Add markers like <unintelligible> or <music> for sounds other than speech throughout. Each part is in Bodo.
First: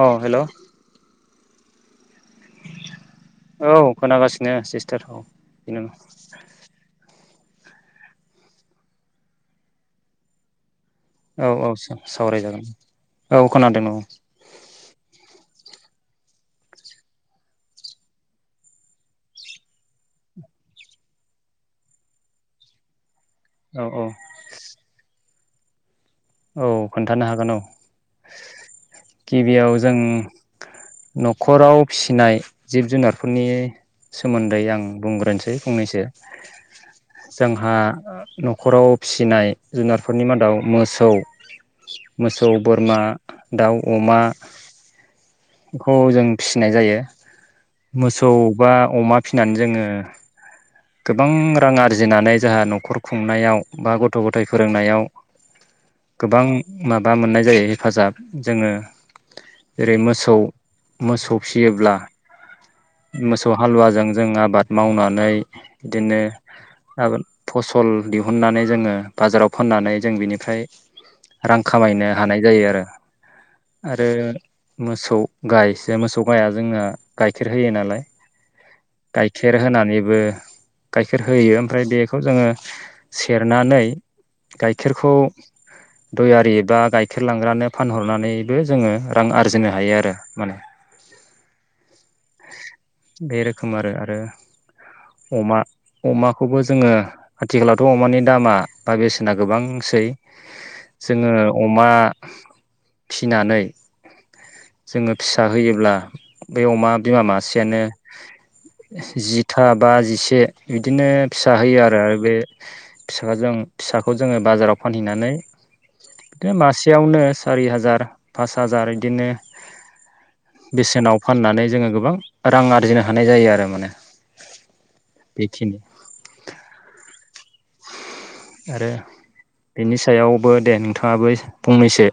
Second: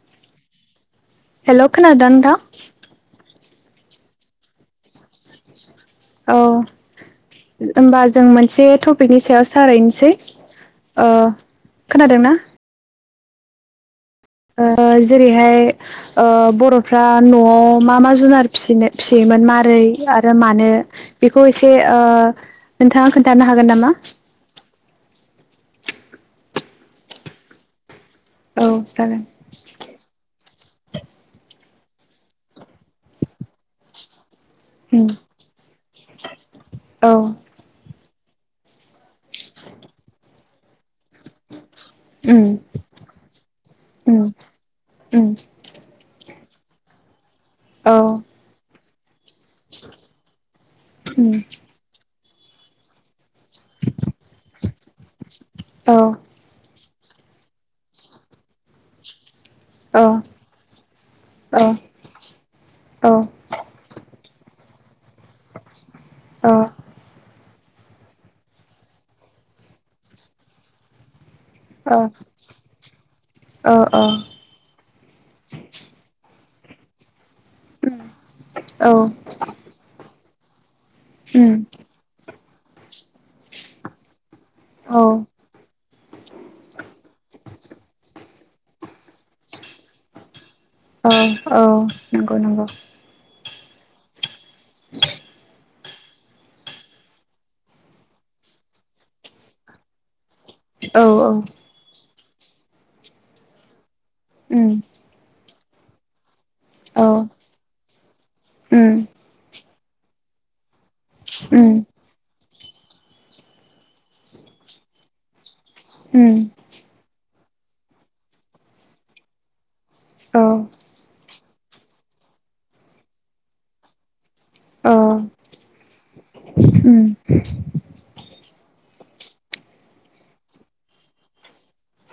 अ हेलौ हेलौ खोनादोंना नोंथां? औ खोनागासिनो सिस्टारखौ। बिनेमा औ होमबा जों मोनसे टपिकनि सायाव सारायनोसै। औ औ सार सावरायजागोन। औ खोनादों औ ओ जेरैहाय बर'फ्रा ओ न'आव मा मा जुनारिनो फिसियोमोन माबोरै आरो मानो बेखौ एसे ओ नोंथाङा खो औ औ औ खोन्थानो हागोन औ औ जागोन गिबियाव जों न'खराव फिसिनाय जिब जुनारफोरनि सोमोन्दै आं उम बुंग्रोनोसै फंनैसो औ जोंहा न'खराव फिसिनाय जुनारफोरनि मादाव मोसौ उम मोसौ बोरमा दाउ अमा उम उम बेखौ जों फिसिनाय जायो। औ मोसौ बा अमा फिसिनानै जोङो गोबां उम रां आरजिनानै जोंहा न'खरखौ खु खुंनायाव बा गथ' गथाय फोरोंनायाव औ गोबां माबा मोननाय जायो हेफाजाब जोङो जेरै औ मोसौ मोसौ फिसियोब्ला औ मोसौ हालुवाजों जों आरो आबाद मावनानै बिदिनो गाबोन फसल दिहुननानै जोङो बाजाराव फाननानै जों बिनिफ्राय रां औ खामायनो हानाय जायो आरो औ आरो गायस मोसौ गाइया जोंना गाइखेर होयो नालाय औ गाइखेर होनानैबो गाइखेर होयो उम ओमफ्राय बेखौ जोङो सेरनानै <inaudible> औ गाइखेरखौ दयारि बा गाइखेर लांग्रानो फानहरनानैबो जोङो रां आरजिनो हायो आरो माने औ औ नंगौ नंगौ। खोमारो आरो। अमा अमाखौबो जोङो आथिखालावथ' अमानि दामा बा बेसेना गोबांसै। औ जोङो औ अमा। फिनानै उम जोङो फिसा होयोब्ला बे अमा औ बिमा मासेयानो उम जिथा बा जिसे बिदि बिदिनो फिसा उम होयो आरो बे फिसाखौ जों फिसाखौ जोङो बाजाराव फानहैनानै उम बिदिनो मासेयावनो सारि हाजार पास हाजार बिदिनो औ बेसेनाव फाननानै जोङो गोबां रां आरजिनो हानाय जायो। आरो माने औ बेखिनि उम आरो बिनि सायावबो दे नोंथाङाबो फंनैसो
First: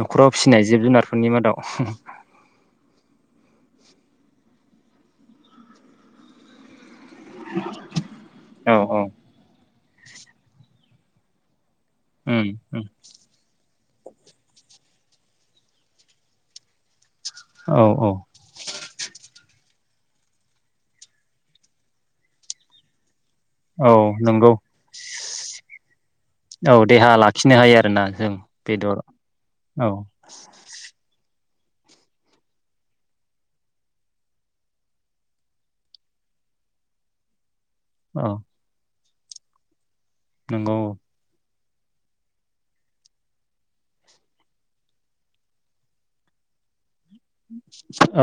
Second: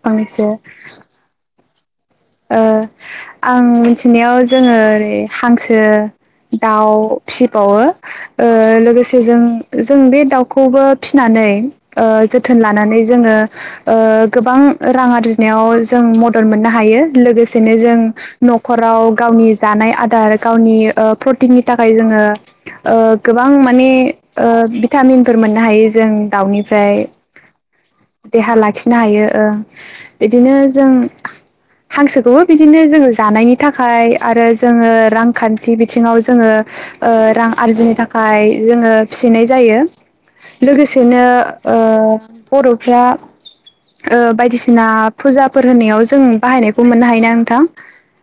न'खराव फंनैसो फिसिनाय ओ जिब जुनारफोरनि मादाव आं मिथिनायाव जोङो ओरै हांसो दाउ फिसिबावो औ औ लोगोसे जों जों बे दाउखौबो फिनानै उम जोथोन उम लानानै जोङो गोबां रां आरजिनायाव जों मदद मोननो हायो। लोगोसेनो औ जों औ न'खराव गावनि जानाय आदार गावनि प्रटिननि थाखाय जोङो गोबां माने औ नंगौ भिटामिनफोर मोननो हायो जों औ दाउनिफ्राय देहा लाखिनो हायो आरोना जों देहा लाखिनो बेदर हायो औ बिदिनो जों हांसोखौबो बिदिनो जोङो जानायनि थाखाय आरो जोङो रांखान्थि बिथिङाव जोङो रां। आरजिनो औ थाखाय जोङो फिसिनाय जायो। नंगौ लोगोसेनो बर'फ्रा बायदिसिना फुजाफोर होनायाव जों बाहायनाय खौ मोननो हायो।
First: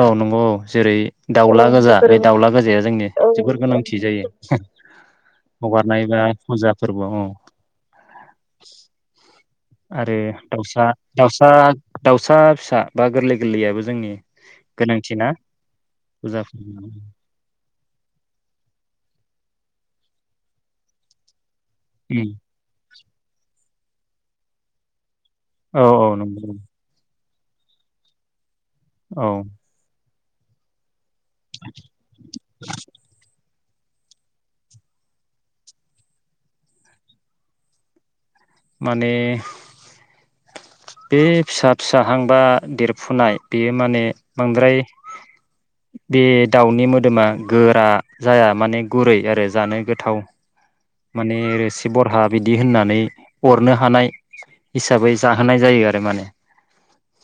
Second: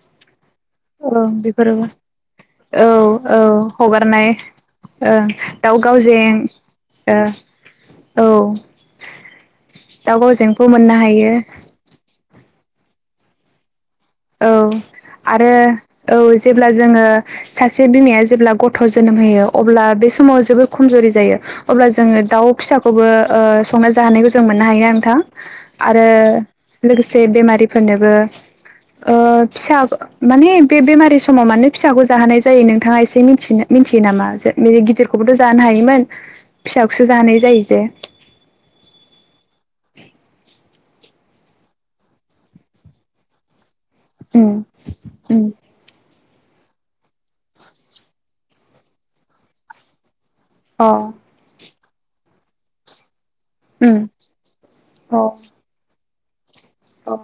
औ नंगौ औ जेरै औ दाउला बेफोरबो गोजा बे दाउला गोजाया औ जोंनि औ जोबोर गोनांथि हगारनाय जायो ओ दाउ हगारनाय बा गावजें फुजा फोरबो ओ औ औ आरो दाउ गावजेंखौ दाउसा मोननो हायो दाउसा दाउसा फिसा आं गोरलै गोरलैयाबो जोंनि औ गोनांथि ना आरो औ फुजा जेब्ला फोरबोआव जोङो सा सासे बिमाया जेब्ला गथ' जोनोम होयो अब्ला बे समाव जोबोर खमजुरि जायो अब्ला जोङो दाउ फिसाखौ खौबो ओ संना जाहोनायखौ जों मोननो हायो नोंथां औ आरो औ नंगौ लोगोसे जे बेमारिफोरनोबो ओ औ फिसा माने बे-बेमारि समाव मानो फिसाखौ जाहोनाय जायो नोंथाङा एसे मिथिनो मिथियो नामा जे बि गिदिरखौबोथ' जानो हायोमोन फिसाखौसो जानाय जायो जे माने बे फिसा फिसाहांबा देरफुनाय बेयो माने उम बांद्राय उम बे दाउनि मोदोमा गोरा जाया माने गुरै आरो जानो गोथाव अ माने सिशबरहाट बिदि होननानै अरनो उम हानाय हिसाबै अ जाहोनाय जायो आरो माने अ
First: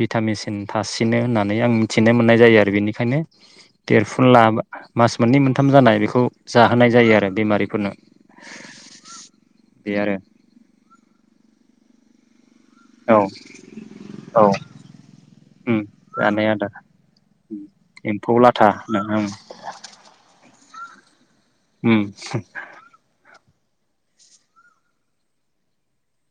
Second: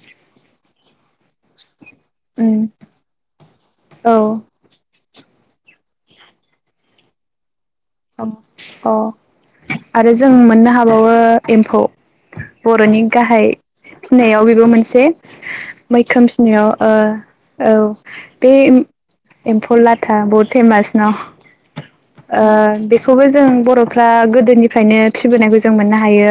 भिटामिसिन थासिनो होननानै आं मि थिनो मोननाय जायो आरो बेनिखायनो देरफुन ला मास मोननै मोनथाम जानाय बेखौ जाहोनाय जायो आरो बेमारिफोरनो अ आरो जों मोननो हाबावो एम्फौ बर'नि औ गाहाय फिनायाव औ बेबो मोनसे उम मैखोम जानाय फिनायाव आदार ओ औ एम्फौ बे लाथा होनो एम्फौ लाथा ब फेमास न उम बेखौबो जों बर'फ्रा गोदोनिफ्रायनो फिबोनायखौ जों मोननो हागायो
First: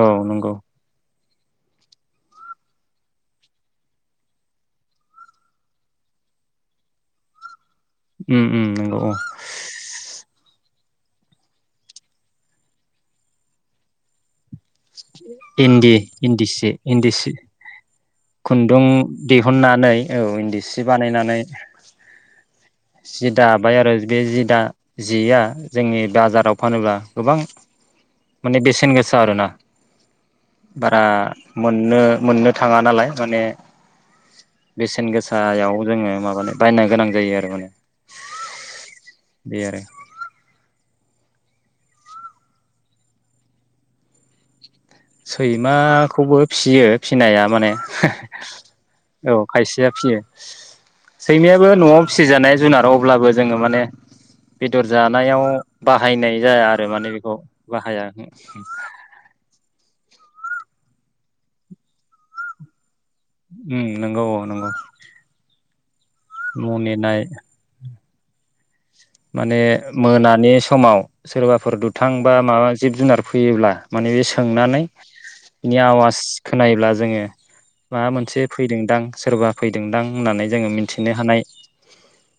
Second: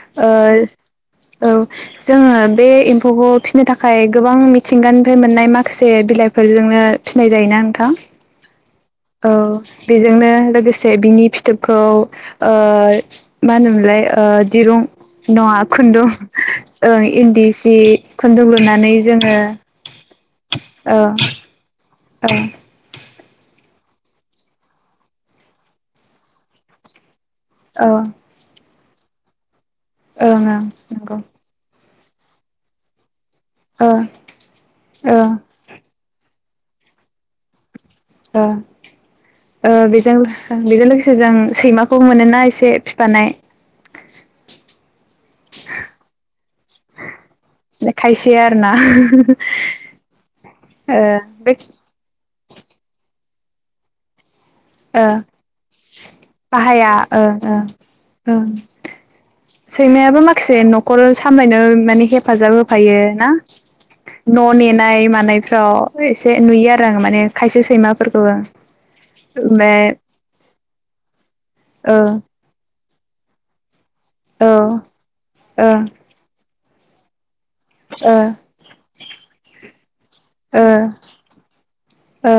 औ नंगौ ओ औ जोङो बे एम्फौखौ फिसिनो थाखाय गोबां मिथिंगानिफ्राय मोननाय माखासे बिलाइफोरजोंनो फिसिनाय जायोना नों थां उम उम नंगौ औ बेजोंनो लोगोसे बिनि फिथोबखौ ओ मा होनोमोनलाय ओ दिरुं नङा इन्दि खुन्दुं इन्दि सि ओं इन्दि सि खुन्दुं लुनानै जोङो दिहुननानै औ इन्दि सि ओ बानायनानै ओ जि दाबाय आरो बे जि दा जिया जोंनि बाजाराव फानोब्ला गोबां ओ माने बेसे सेन गोसा आरोना। ओं ओं बारा नंगौ मोन नुनो मोननो थाङा नालाय। माने ओ बेसेन ओ गोसायाव जोङो माबानो बायनो गोनां जायो आरो माने। ओ बे आरो बेजों बेजों लोगोसे जों सैमाखौ मोन ना एसे फिफानाय। सैमाखौबो फिसियो फिनाया माने खायसे आरोना औ खायसेया फियो ओ बे सैमायाबो न'आव फिसिजानाय जुनाराव अब्लाबो जोङो माने बेदर ओ जानायाव बाहायनाय जाया आरो बाहाया माने ओं बेखौ ओं बाहायाखै। खासे न'खर सामलायनो माने हेफाजाब होफायो। ना उम नंगौ न' औ नंगौ नेनाय मानायफ्राव एसे नुयो न' आरो आं माने नेनाय खायसे सैमा फोरखौबो माने मोनानि समाव सोरबा फोर ओ दुथांबा माबा जिब जुनार फैयोब्ला माने औ ओ सोंनानै बिनि ओ आवास खोनायोब्ला जोङो माबा मोनसे फैदोंदां सोरबा फैदोंदां होननानै जोङो ओ मिथिनो हानाय ओ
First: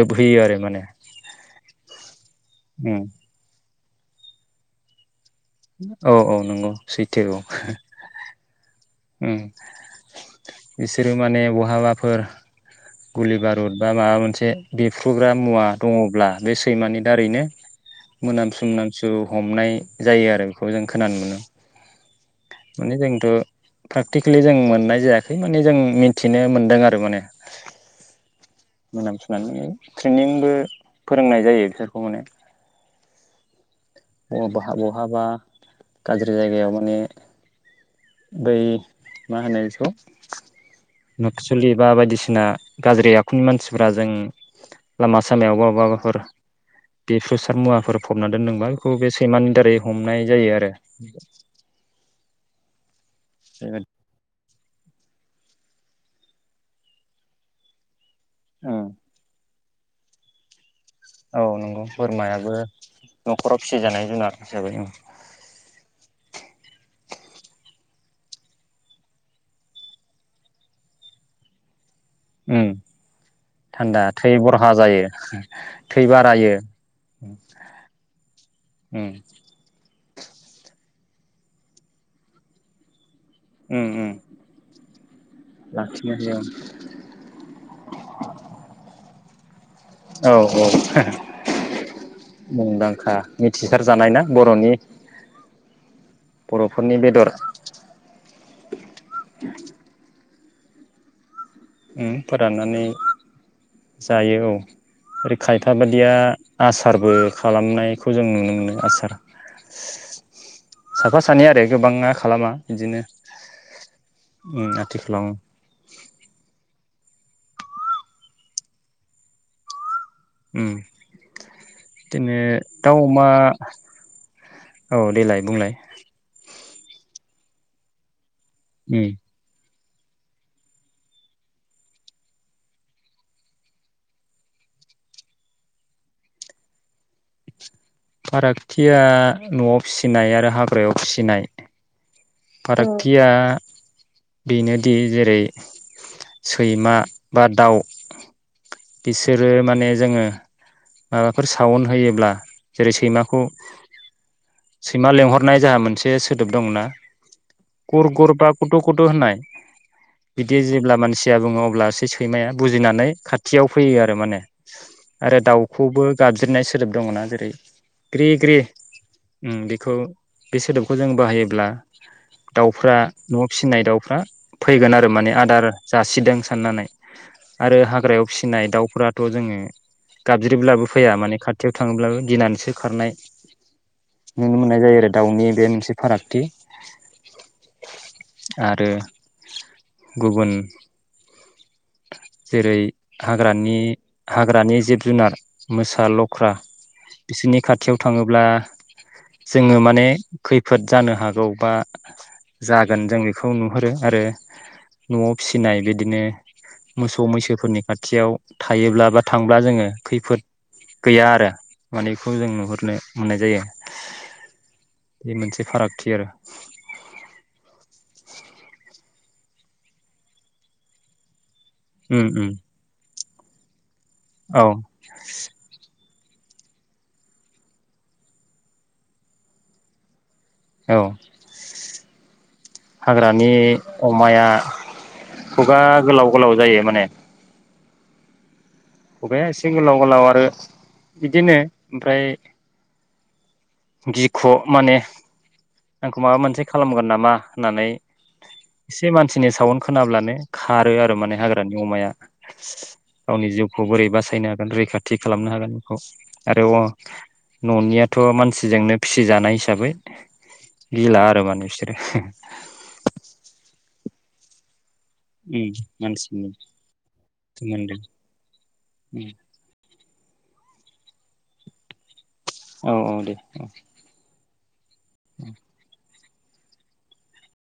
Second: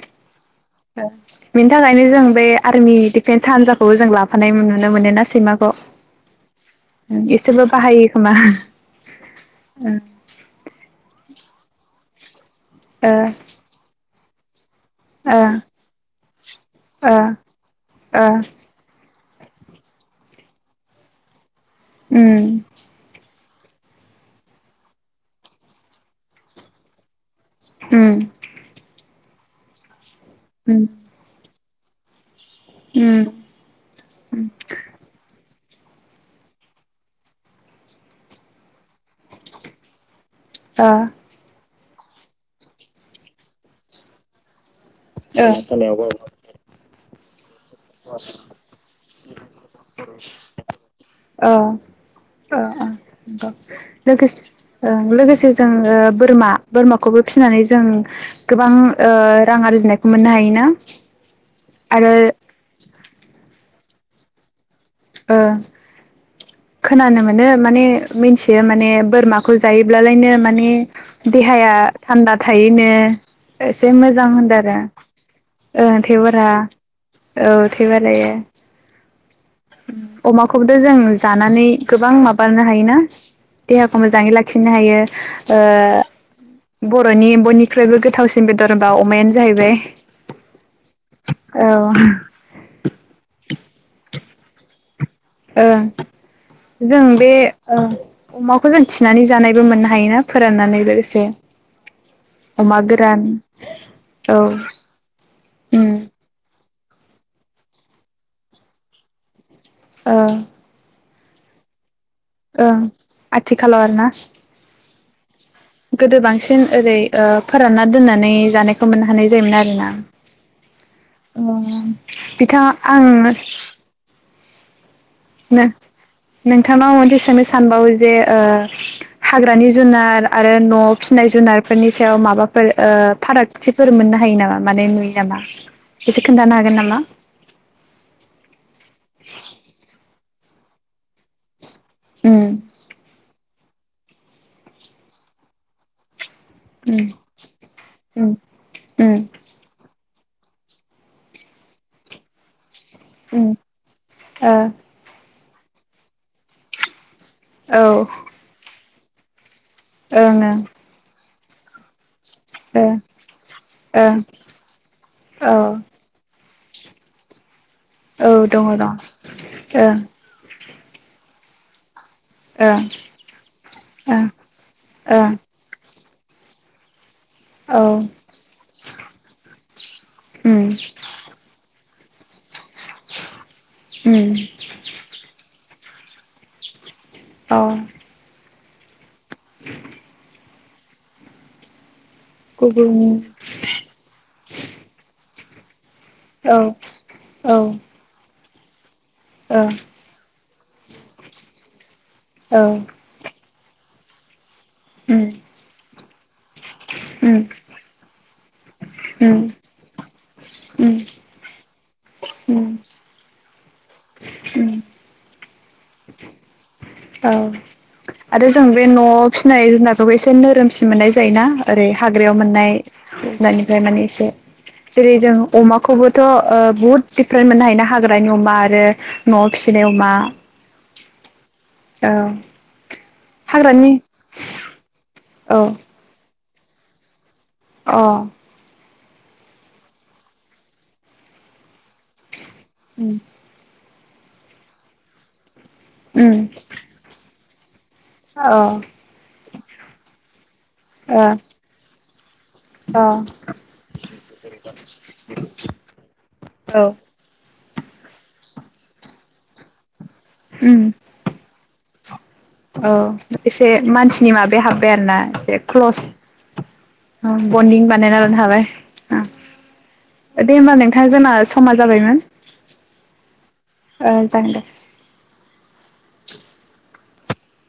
दोबहोयो आरो माने। बेनि थाखायनो जों बे आर्मि उम डिफेन्स हान्जाखौबो जों लाफानाय मोनो। नुनो मोनोना? सैमाखौ औ औ नंगौ सैथो औ इसोबो बाहायो खोमा। उम ओ बिसोरो माने बहाबाफोर गुलि बारुद बा माबा मोनसे ए बेफ्रुग्रा ओ मुवा दङब्ला बे सैमानि ओ दारैनो ओ मोनामसु मोनामसु औ हमनाय जायो आरो बेखौ जों खोनानो मोनो उम माने जोंथ' प्रेकटिकेलि जों मोननाय जायाखै माने जों मिथिनो मोन्दों आरो माने ओम मोनाम सुनानै ट्रेनिंबो फोरोंनाय जायो बिसोरखौ माने उम बबाहा बहाबा गाज्रि जायगायाव माने दै मा होनो इदिखौ नक्सलि बा बायदिसिना गाज्रि आखुनि मानसिफोरा जों लामा सामायावबा ओ ओ बहाबाफोर बेफोरसो मुवाफोर फबना दोनदोंबा बे सैमानि दारै हमनाय जायो आरो बेबायदि। लोगो ओं लोगोसे जोङो बोरमा बोरमाखौबो फिसिनानै जों गोबां ओ रां आरजिनायखौ मोननो हायोना औ नंगौ आरो बोरमायाबो न'खराव फिसि जानाय जुनार हिसाबै ओं ओ खोनानो मोनो माने मिन्थियो माने बोरमाखौ जायोब्लालायनो माने देहाया थान्दा थायो नो एसे थान्दा मोजां थै होनदों बरहा आरो जायो ओं थै थैबारा बारायो औ थैबारायो अमाखौबोथ' जों जानानै गोबां माबानो हायोना उम देहाखौ उम मोजाङै लाखिनो हायो ओ लाखिनो हायो बर'नि बयनिख्रुइबो गोथावसिन बेदर होनबा अमायानो जाहैबाय औ औ ओ मुंदांखा थिसार जानाय ना बर'नि ओं बर'फोरनि जों बेदर बे ओ अमाखौ जों थिनानै जानायबो मोननो हायोना फोराननानै लोगोसे ओम अमा फोराननानै गोरान औ जायो औ खायथा उम बादिया आसारबो खालामनायखौ जों नुनो मोनो आसार ओ साफा सानै आरो गोबाङा खालामा ओं बिदिनो आथिखालाव आरोना थि खालामो गोदो बांसिन ओरै ओ फोरानना दोननानै जानायखौ मोननो हानाय जायोमोन आरो ना। उम ओ बिदिनो बिथाङा दाउ आं अमा औ देलाय बुंलाय थांनाव मोनसे सोंनो सानबावो जे ओ उम हाग्रानि जुनार आरो न'आव फिसिनाय जुनारफोरनि सायाव माबाफोर ओ फारागथिफोर मोननो हायो नामा माने नुयो नामा एसे खोनथानो हागोन नामा? फारागथिया न'आव फिसिनाय आरो हाग्रायाव फिसिनाय उम फारागथिया बेनोदि जेरै सैमा उम बा दाउ उम बिसोरो माने जोङो माबाफोर सावुन होयोब्ला जेरै सैखौ उम उम ओ औ सैमा लेंहद हरनाय जोंहा मोनसे सोदोब दं ना ओं गुर-गुरबा गुद गद' गद' होन्नाय बिदि ओं जेब्ला मानसि सिया बुङो अब्ला एसे सैमाया ओ बुजिनानै खाथियाव फैयो आरो ओं माने आरो औ दाउ गाबज्रिनाय सोदोब दङ ना जेरै ग्रि औ ग्रि दङ दं उम बेखौ ओं बे सोदोबखौ जों बाहायोब्ला। ओं दाउफ्रा न'आव फिसिनाय दाउफ्रा ओं फैगोन आरो ओं माने आदार जासिदों साननानै आरो औ हाग्रायाव फिसिनाय दाउफोराथ' जोङो उम गाबज्रिब्लाबो फैया माने खाथियाव थाङोब्लाबो गिनानैसो ओंखारनाय उम नुनो मोननाय जायो आरो दाउनि बे मोनसे फारागथि औ आरो गुबुन <inaudible> जेरै गुबुन हाग्रा हाग्रानि जि <unintelligible> मोसा लख्रा औ ओ बिसोरनि खाथियाव थाङोब्ला औ जोङो माने खैफोद जानो हागौ बा उम जागोन जों बे खौ नुहुरो आरो उम न'आव फिसिनाय बिदिनो मोसौ उम मैसोफोरनि खाथियाव थायोब्ला बा उम थांब्ला जोङो खैफोद गैया आरो मानेखौ जों उम नुहुरनो मोननाय जायो उम बे मोनसे फारागथि आरो औ आरो जों बे न' फिसिनाय जुनारफोरखौ एसे नोरोमसिन मोननाय जायोना ओरै उम हाग्रायाव उम मोननाय <unintelligible> माने औ जेरै जों अमाखौबो थ' ओ बहुद दिडफारेन्ट मोननो हायोना हाग्रानि अमा आरो न'आव फिसिनाय अमा औ औ हाग्रानि अमाया औ खुगा गोलाव अलाव जायो माने अ खबाया एसे गोलाव गोलाव आरो बिदिनो ओमफ्राय उम गिख' माने आंखौ माबा उम मोनसे खालामगोन नामा होननानै अ ओ एसे मानसिनि सावन खोनाब्लानो खारो आरो माने हाग्रानि अमाया अ गावनि जिउखौ बोरै बासायनो हागोन रैखाथि खालामनो हागोन बेखौ आरो अ औ न'नियाथ' मानसि फिजोंनो फिसिजानाय हिसाबै ओम गिला आरो माने बिसोरो औ एसे मानसि सिनि माबाया हाब आरोना एसे क्लस मानसिनि बन्दिं सोमोन्दै बानायना लानो हाबाय दे होमबा नोंथां जोंना समा जाबायमोन औ औ दे औ औ जागोनदे <inaudible>